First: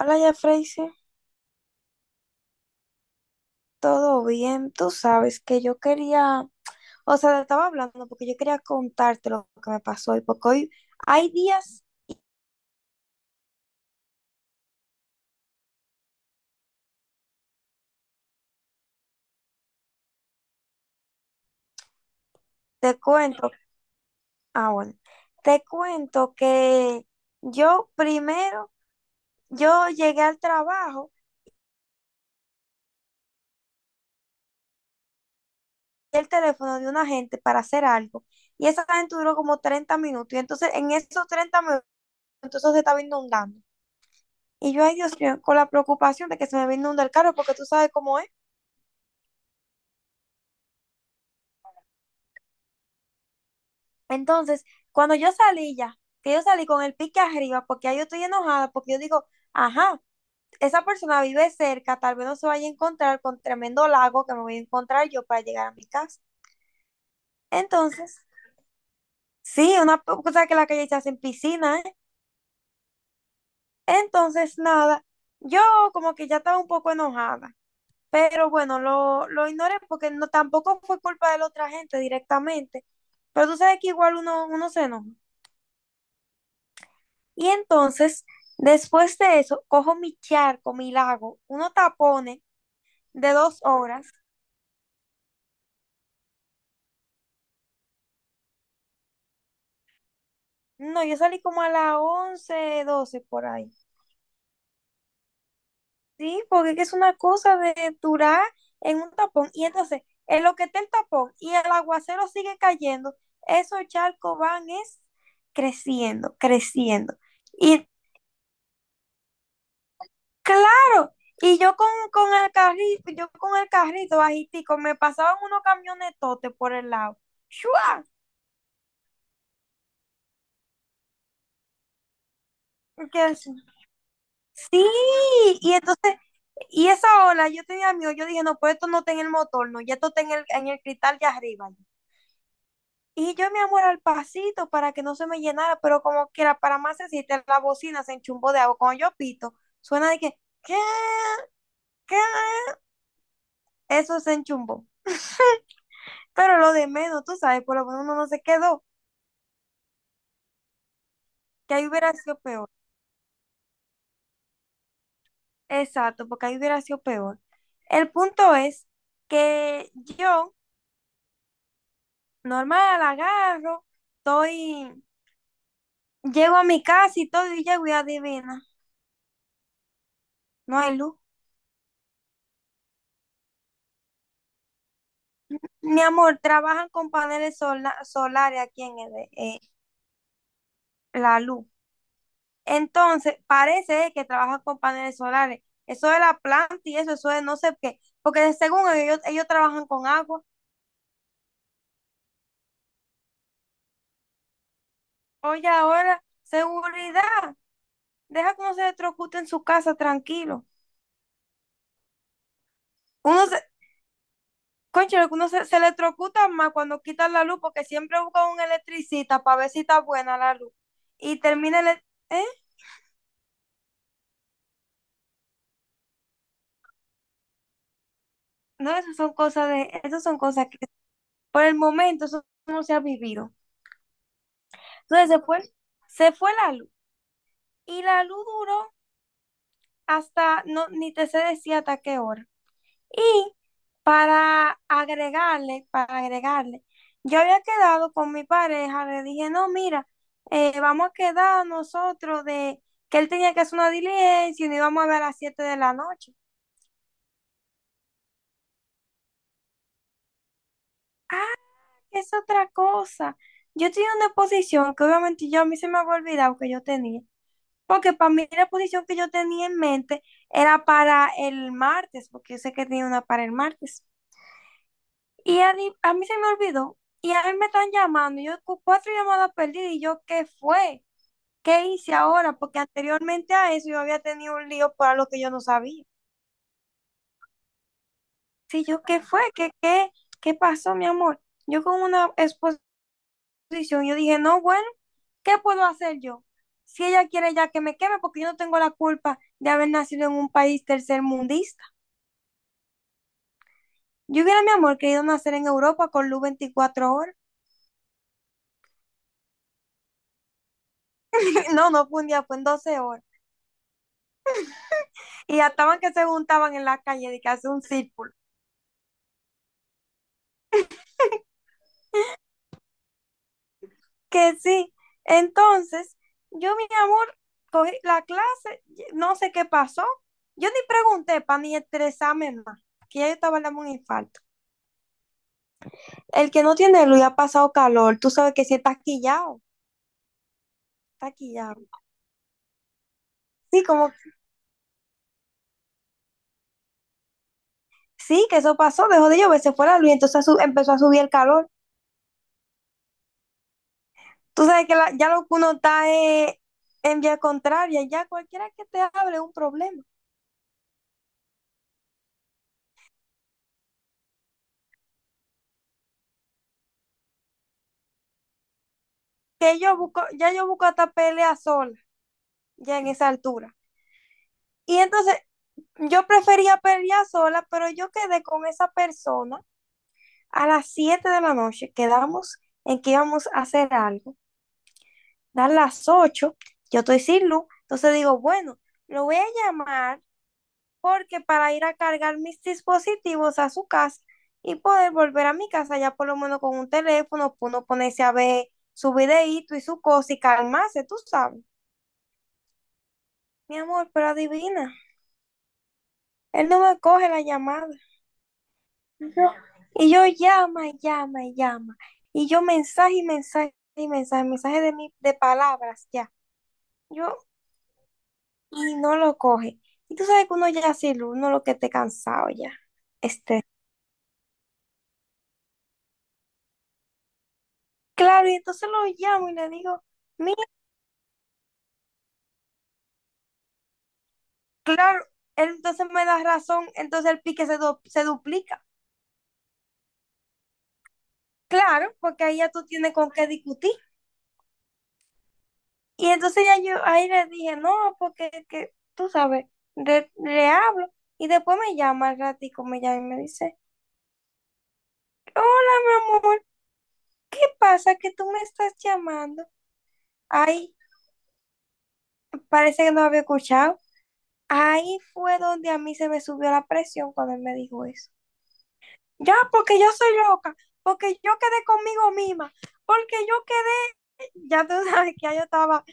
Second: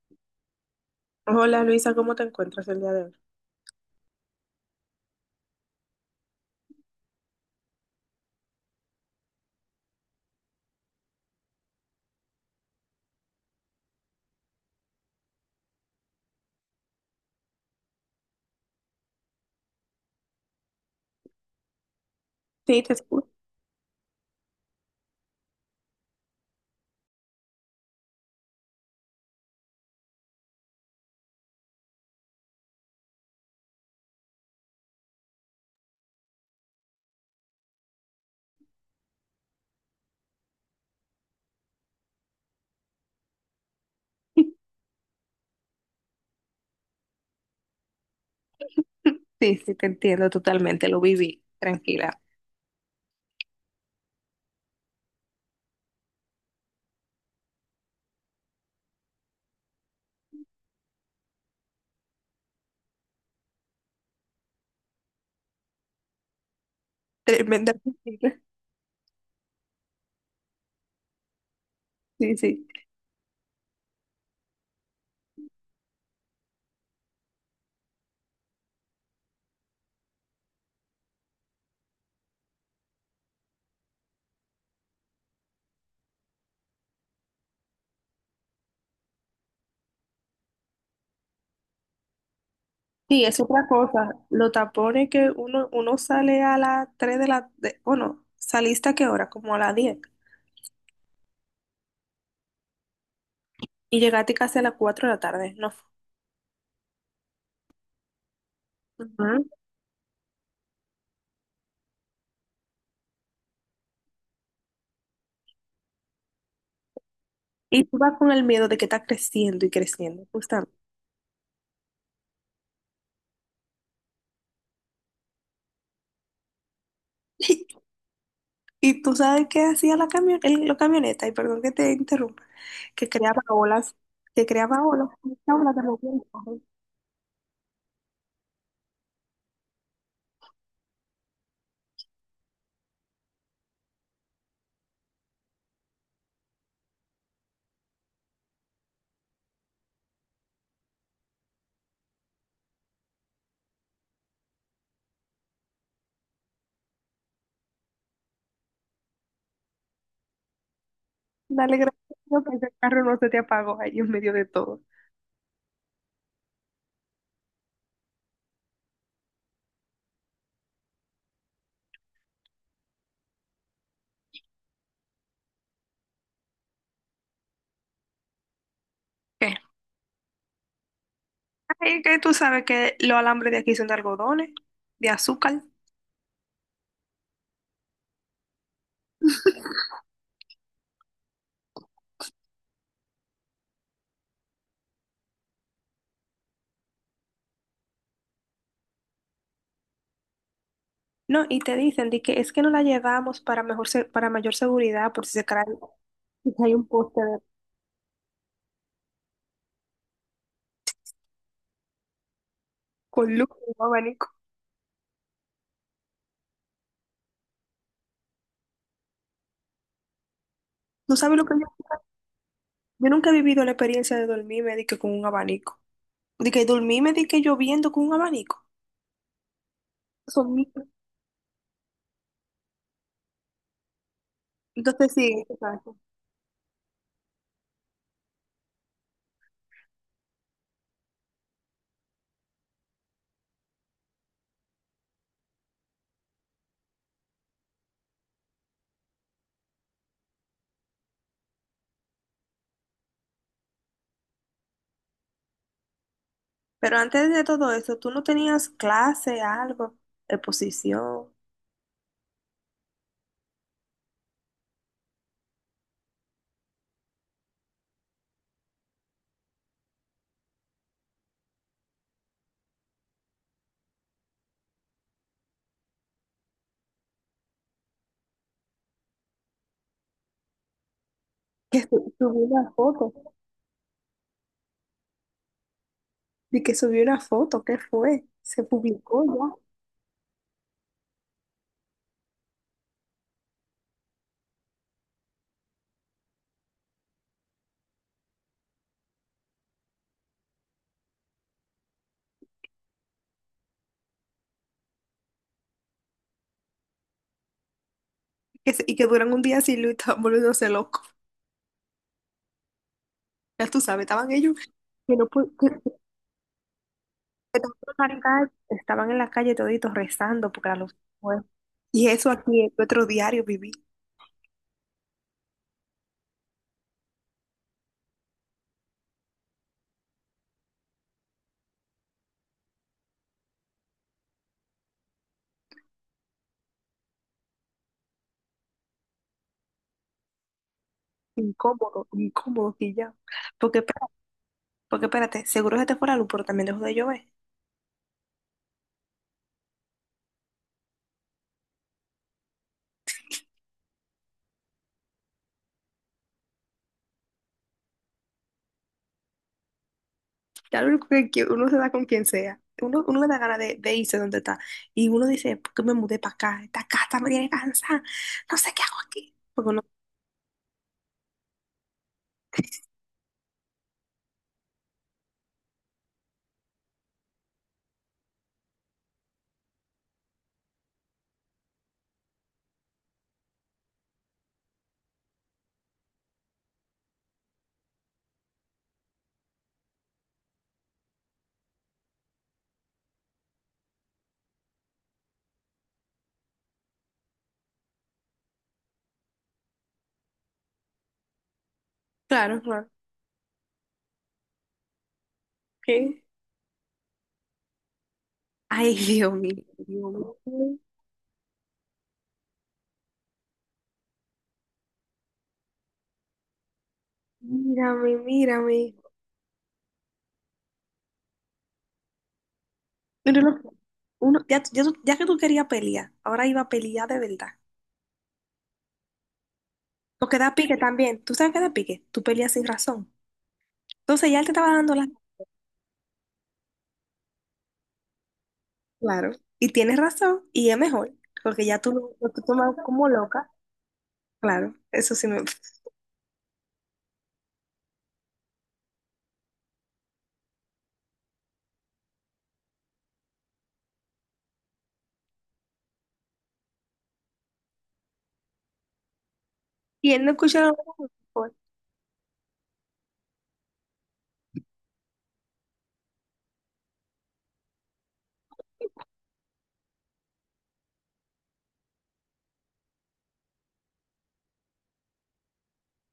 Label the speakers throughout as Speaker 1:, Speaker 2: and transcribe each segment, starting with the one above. Speaker 1: Hola, ya Freisy,
Speaker 2: Hola Luisa, ¿cómo te encuentras el día de hoy?
Speaker 1: ¿todo bien? Tú sabes que yo quería, o sea, te estaba hablando porque yo quería contarte lo que me pasó hoy, porque hoy hay días,
Speaker 2: Sí, te
Speaker 1: te
Speaker 2: escucho.
Speaker 1: cuento, ah, bueno, te cuento que yo primero, yo llegué al trabajo, y el teléfono de una gente para hacer algo, y esa gente duró como 30 minutos, y entonces en esos 30 minutos eso se estaba inundando. Y yo, ay Dios mío, con la preocupación de que se me va a inundar el carro, porque tú sabes cómo es.
Speaker 2: Sí, sí, te entiendo totalmente, lo viví, tranquila.
Speaker 1: Entonces, cuando yo salí ya, que yo salí con el pique arriba, porque ahí yo estoy enojada, porque yo digo, ajá, esa persona vive cerca, tal vez no se vaya a encontrar con tremendo lago que me voy a encontrar yo para llegar a mi casa.
Speaker 2: Tremenda
Speaker 1: Entonces,
Speaker 2: piscina.
Speaker 1: sí, una cosa que la calle se hace en piscina, ¿eh?
Speaker 2: Sí, sí.
Speaker 1: Entonces, nada, yo como que ya estaba un poco enojada, pero bueno, lo ignoré porque no, tampoco fue culpa de la otra gente directamente, pero tú sabes que igual uno se enoja. Y entonces, después de eso, cojo mi charco, mi lago, unos tapones
Speaker 2: Sí,
Speaker 1: de
Speaker 2: es
Speaker 1: dos
Speaker 2: otra
Speaker 1: horas.
Speaker 2: cosa. Los tapones que uno sale a las tres de la... bueno, ¿saliste a qué hora? Como a las diez.
Speaker 1: No, yo salí como a las 11 12 por ahí.
Speaker 2: Y llegaste casi a las cuatro de la tarde, ¿no?
Speaker 1: Sí, porque es que es una cosa de durar en un
Speaker 2: Ujú.
Speaker 1: tapón. Y entonces, en lo que está el tapón y el aguacero sigue cayendo, esos charcos van es creciendo, creciendo.
Speaker 2: Y
Speaker 1: Y
Speaker 2: tú vas con el miedo de que está creciendo y creciendo, justamente.
Speaker 1: claro, y yo con, el carrito, yo con el carrito bajitico, me pasaban unos camionetotes por el lado. ¡Shua!
Speaker 2: Y tú sabes qué hacía la camioneta, y perdón que te interrumpa. Que
Speaker 1: Qué
Speaker 2: creaba
Speaker 1: así.
Speaker 2: olas, que creaba
Speaker 1: Sí,
Speaker 2: olas, y esa
Speaker 1: y
Speaker 2: ola de los
Speaker 1: entonces,
Speaker 2: vientos.
Speaker 1: y esa ola, yo tenía miedo, yo dije, no, pues esto no está en el motor, no, ya esto está en el cristal de arriba. Y yo, mi amor, al pasito para que no se me llenara, pero como quiera, para más decirte, la bocina se enchumbó de agua. Cuando yo pito, suena de que, ¿qué? ¿Qué? Eso se enchumbó. Pero lo de menos, tú sabes, por lo menos uno no se quedó, que
Speaker 2: Dale
Speaker 1: ahí
Speaker 2: gracias
Speaker 1: hubiera
Speaker 2: a
Speaker 1: sido
Speaker 2: Dios que
Speaker 1: peor.
Speaker 2: ese carro no se te apagó ahí en medio de todo.
Speaker 1: Exacto, porque ahí hubiera sido peor. El punto es que yo normal, agarro, estoy, llego a mi casa y todo, y llego y adivina,
Speaker 2: ¿Qué?
Speaker 1: no hay luz.
Speaker 2: Ay, que tú sabes que los alambres de aquí son de algodones, de azúcar.
Speaker 1: Mi amor, trabajan con paneles solares aquí en la luz. Entonces, parece que trabajan con paneles solares. Eso de la planta y eso de no sé qué. Porque según ellos, trabajan con agua.
Speaker 2: No, y te dicen de que es que no la llevamos para para mayor seguridad por si se cae,
Speaker 1: Oye, ahora,
Speaker 2: si hay un
Speaker 1: seguridad. Deja que uno se electrocute en su casa tranquilo.
Speaker 2: con
Speaker 1: Uno
Speaker 2: luz y
Speaker 1: se-
Speaker 2: un abanico.
Speaker 1: Concho, algunos se electrocutan más cuando quitan la luz porque siempre buscan un electricista para ver si está buena la luz.
Speaker 2: ¿Tú sabes
Speaker 1: Y
Speaker 2: lo que yo?
Speaker 1: termina ¿eh?
Speaker 2: Yo nunca he vivido la experiencia de dormirme de que con un abanico. De que dormirme de que lloviendo con un abanico.
Speaker 1: No, esas son cosas de... Esas son
Speaker 2: Son
Speaker 1: cosas
Speaker 2: mil-
Speaker 1: que por el momento eso no se ha vivido.
Speaker 2: Entonces
Speaker 1: Entonces se
Speaker 2: sí,
Speaker 1: fue,
Speaker 2: exacto.
Speaker 1: se fue la luz. Y la luz duró hasta... No, ni te sé decir hasta qué hora. Y para agregarle, yo había quedado con mi pareja, le dije, no, mira, vamos a quedar nosotros de que él tenía que hacer una diligencia y nos íbamos a ver a las 7 de la noche.
Speaker 2: Pero antes de todo eso, tú no tenías clase, algo, exposición.
Speaker 1: Es otra cosa. Yo tenía una posición que obviamente yo a mí se me había olvidado que yo tenía, porque para mí la posición que yo tenía en mente era para el martes, porque yo sé que tenía una para el martes. Y a mí se me olvidó. Y a mí me están llamando. Y yo cuatro llamadas perdidas. Y yo, ¿qué fue? ¿Qué hice
Speaker 2: Subí
Speaker 1: ahora?
Speaker 2: una
Speaker 1: Porque
Speaker 2: foto.
Speaker 1: anteriormente a eso yo había tenido un lío para lo que yo no sabía.
Speaker 2: Y que subió una foto, ¿qué fue? Se
Speaker 1: Sí, yo, ¿qué
Speaker 2: publicó
Speaker 1: fue?
Speaker 2: ya.
Speaker 1: ¿Qué pasó, mi amor? Yo con una exposición, yo dije, no, bueno, ¿qué puedo hacer yo? Si ella quiere ya que me queme, porque yo no tengo la culpa de haber nacido en un país tercermundista. Yo hubiera, mi amor, querido nacer en Europa con luz 24 horas.
Speaker 2: Y que duran un día sin luz, estaban volviéndose locos.
Speaker 1: No, no fue un día, fue en 12 horas.
Speaker 2: Ya tú sabes, estaban ellos que no pu-
Speaker 1: Y estaban que se juntaban en la calle de que
Speaker 2: que
Speaker 1: hace un
Speaker 2: estaban en la
Speaker 1: círculo.
Speaker 2: calle, estaban en la calle toditos rezando porque la luz se fue. Y eso aquí en nuestro diario viví.
Speaker 1: Que sí. Entonces, yo, mi amor, cogí la clase, no sé qué pasó. Yo ni pregunté para ni estresarme más, que ya yo estaba dando un infarto. El que no tiene luz y ha pasado calor, tú sabes que si está quillado, está quillado.
Speaker 2: Incómodo, incómodo que ya. Porque,
Speaker 1: Sí, como,
Speaker 2: porque espérate, seguro se te fue la luz, pero también dejó de llover.
Speaker 1: sí, que eso pasó, dejó de llover, se fue la luz, entonces empezó a subir el calor. Tú sabes que ya lo que uno está en vía contraria, ya cualquiera que te hable es un problema.
Speaker 2: Ya lo único que uno se da con quien sea. Uno le da ganas de irse donde está. Y uno dice, ¿por qué me mudé para acá? Esta casa me tiene cansada. No sé qué hago aquí. Porque
Speaker 1: Que
Speaker 2: uno,
Speaker 1: yo busco, ya yo busco hasta pelear sola, ya en esa altura. Y entonces yo prefería pelear sola, pero yo quedé con esa persona a las 7 de la noche, quedamos en que íbamos a hacer algo. A las 8 yo estoy sin luz, entonces digo, bueno, lo voy a llamar porque para ir a cargar mis dispositivos a su casa y poder volver a mi casa ya por lo menos con un teléfono, uno ponerse a ver su videíto y su cosa y calmarse, tú sabes.
Speaker 2: claro, claro.
Speaker 1: Mi amor, pero adivina,
Speaker 2: ¿Qué?
Speaker 1: él no me coge la llamada.
Speaker 2: Ay, Dios
Speaker 1: Yo-
Speaker 2: mío,
Speaker 1: y yo
Speaker 2: Dios mío.
Speaker 1: llama, y llama, y llama. Y yo mensaje y mensaje y mensaje, mensaje de palabras ya. Yo,
Speaker 2: Mírame, mírame.
Speaker 1: y no lo coge. Y tú sabes que uno ya uno lo que esté cansado ya.
Speaker 2: Pero lo-
Speaker 1: Este,
Speaker 2: Uno, ya, ya, ya que tú querías pelear, ahora iba a pelear de verdad.
Speaker 1: claro, y entonces lo llamo y le digo,
Speaker 2: Porque da
Speaker 1: mira,
Speaker 2: pique también. ¿Tú sabes qué da pique? Tú peleas sin razón. Entonces ya él te estaba dando la...
Speaker 1: claro, él entonces me da razón, entonces el pique se duplica.
Speaker 2: Claro. Y tienes razón. Y es mejor. Porque ya tú
Speaker 1: Claro,
Speaker 2: lo que
Speaker 1: porque ahí ya
Speaker 2: tomas
Speaker 1: tú
Speaker 2: como
Speaker 1: tienes con qué
Speaker 2: loca.
Speaker 1: discutir.
Speaker 2: Claro. Eso sí me...
Speaker 1: Y entonces ya yo ahí le dije, no, porque que, tú sabes, le hablo. Y después me llama al ratico, me llama y me dice, hola, mi amor, ¿qué pasa que tú me estás llamando?
Speaker 2: Y él no escuchó lo
Speaker 1: Ay, parece que no había escuchado. Ahí fue donde a mí se me subió la presión cuando él me dijo eso. Ya, porque yo soy loca, porque yo quedé conmigo misma, porque yo quedé, ya tú sabes que ya yo estaba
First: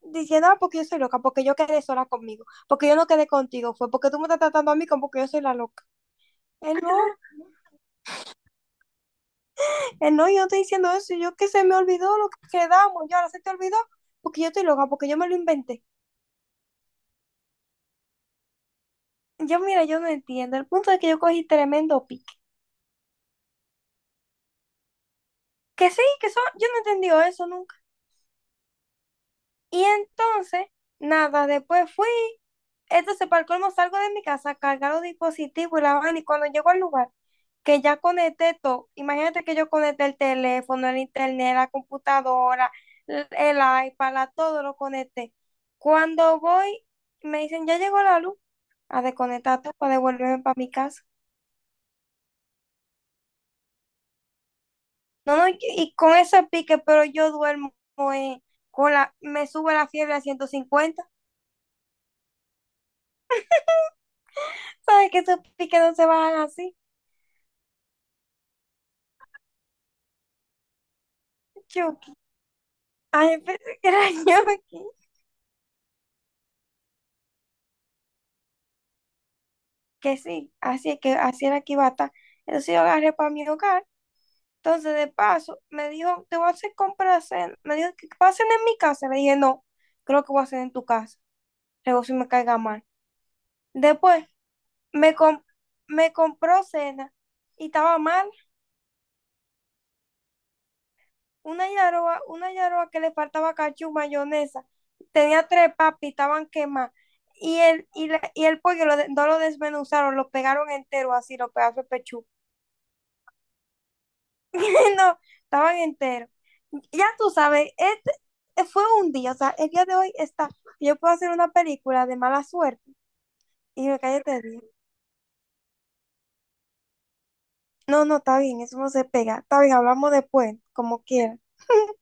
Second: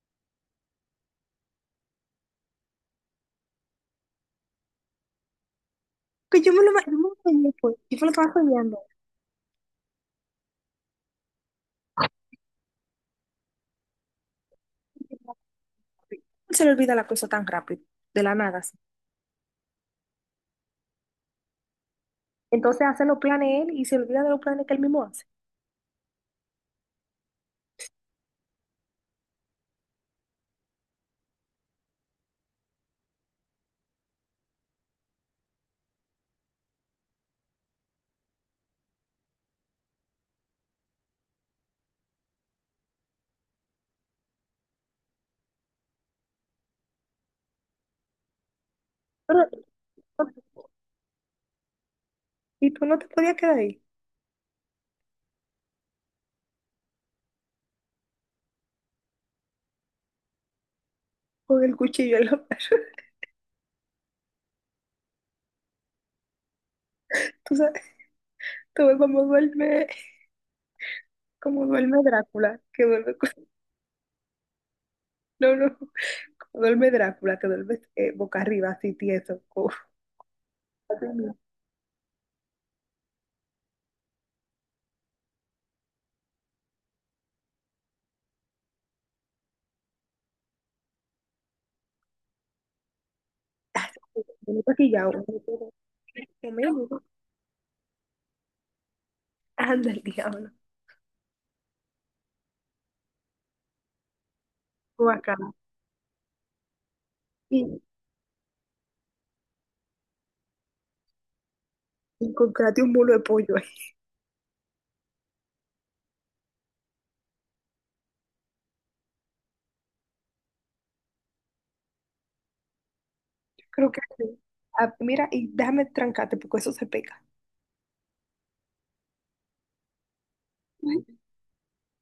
Speaker 1: diciendo, ah, porque yo soy loca, porque yo quedé sola conmigo, porque yo no quedé contigo, fue porque tú me estás tratando a mí como que yo soy la loca.
Speaker 2: que
Speaker 1: Él no,
Speaker 2: yo me lo imaginé, pues. Yo me lo estaba soñando.
Speaker 1: él no, yo no estoy diciendo eso, yo que se me olvidó lo que quedamos, yo ahora se te olvidó, porque yo estoy loca, porque yo me lo inventé.
Speaker 2: Se le olvida la cosa tan rápido, de la nada, así.
Speaker 1: Yo, mira, yo no entiendo, el punto es que yo cogí tremendo pique.
Speaker 2: Entonces hace los planes él y se olvida de los planes que él mismo hace.
Speaker 1: Que sí, que eso, yo no entendí eso nunca. Y entonces, nada, después fui. Entonces, para el colmo, salgo de mi casa, a cargar los dispositivos y la vaina. Y cuando llego al lugar, que ya conecté todo, imagínate que yo conecté el teléfono, el internet, la computadora, el iPad, todo lo conecté. Cuando voy, me dicen, ya llegó la luz, a
Speaker 2: Pero,
Speaker 1: desconectar todo para devolverme para mi casa.
Speaker 2: y tú no te podías quedar ahí
Speaker 1: No, no, y con ese pique, pero yo duermo eh, me sube la fiebre a 150.
Speaker 2: con el cuchillo en la mano.
Speaker 1: ¿Sabes que esos piques no se bajan así?
Speaker 2: Tú sabes, tú ves cómo duerme, como
Speaker 1: Chu.
Speaker 2: duerme Drácula, que duerme,
Speaker 1: Ay, pensé que era yo aquí.
Speaker 2: no, no, como duerme Drácula, que duerme boca arriba, así tieso, como
Speaker 1: Que sí, así es
Speaker 2: así
Speaker 1: que
Speaker 2: mismo,
Speaker 1: así era que iba a estar. Entonces yo agarré para mi hogar. Entonces, de paso, me dijo, te voy a hacer compras. Me dijo, que pasen en mi casa. Le dije, no, creo que voy a hacer en tu casa. Luego si me caiga mal. Después,
Speaker 2: como maquillado.
Speaker 1: me, com- me
Speaker 2: Como
Speaker 1: compró
Speaker 2: medio-
Speaker 1: cena y estaba mal.
Speaker 2: Anda el diablo,
Speaker 1: Una yaroa que le faltaba cachú, mayonesa. Tenía
Speaker 2: guacala.
Speaker 1: tres papas y estaban quemadas. Y el pollo no lo desmenuzaron, lo pegaron entero así, los pedazos de pechuga.
Speaker 2: Encontrate un mulo de pollo ahí.
Speaker 1: No, estaban enteros. Ya tú sabes, este fue un día, o sea, el día de hoy está, yo puedo hacer una película de mala suerte y
Speaker 2: Creo
Speaker 1: me
Speaker 2: que sí.
Speaker 1: cállate bien.
Speaker 2: Ah, mira, y déjame trancarte porque eso se pega.
Speaker 1: No, no, está bien, eso no se pega. Está bien, hablamos después, como quiera.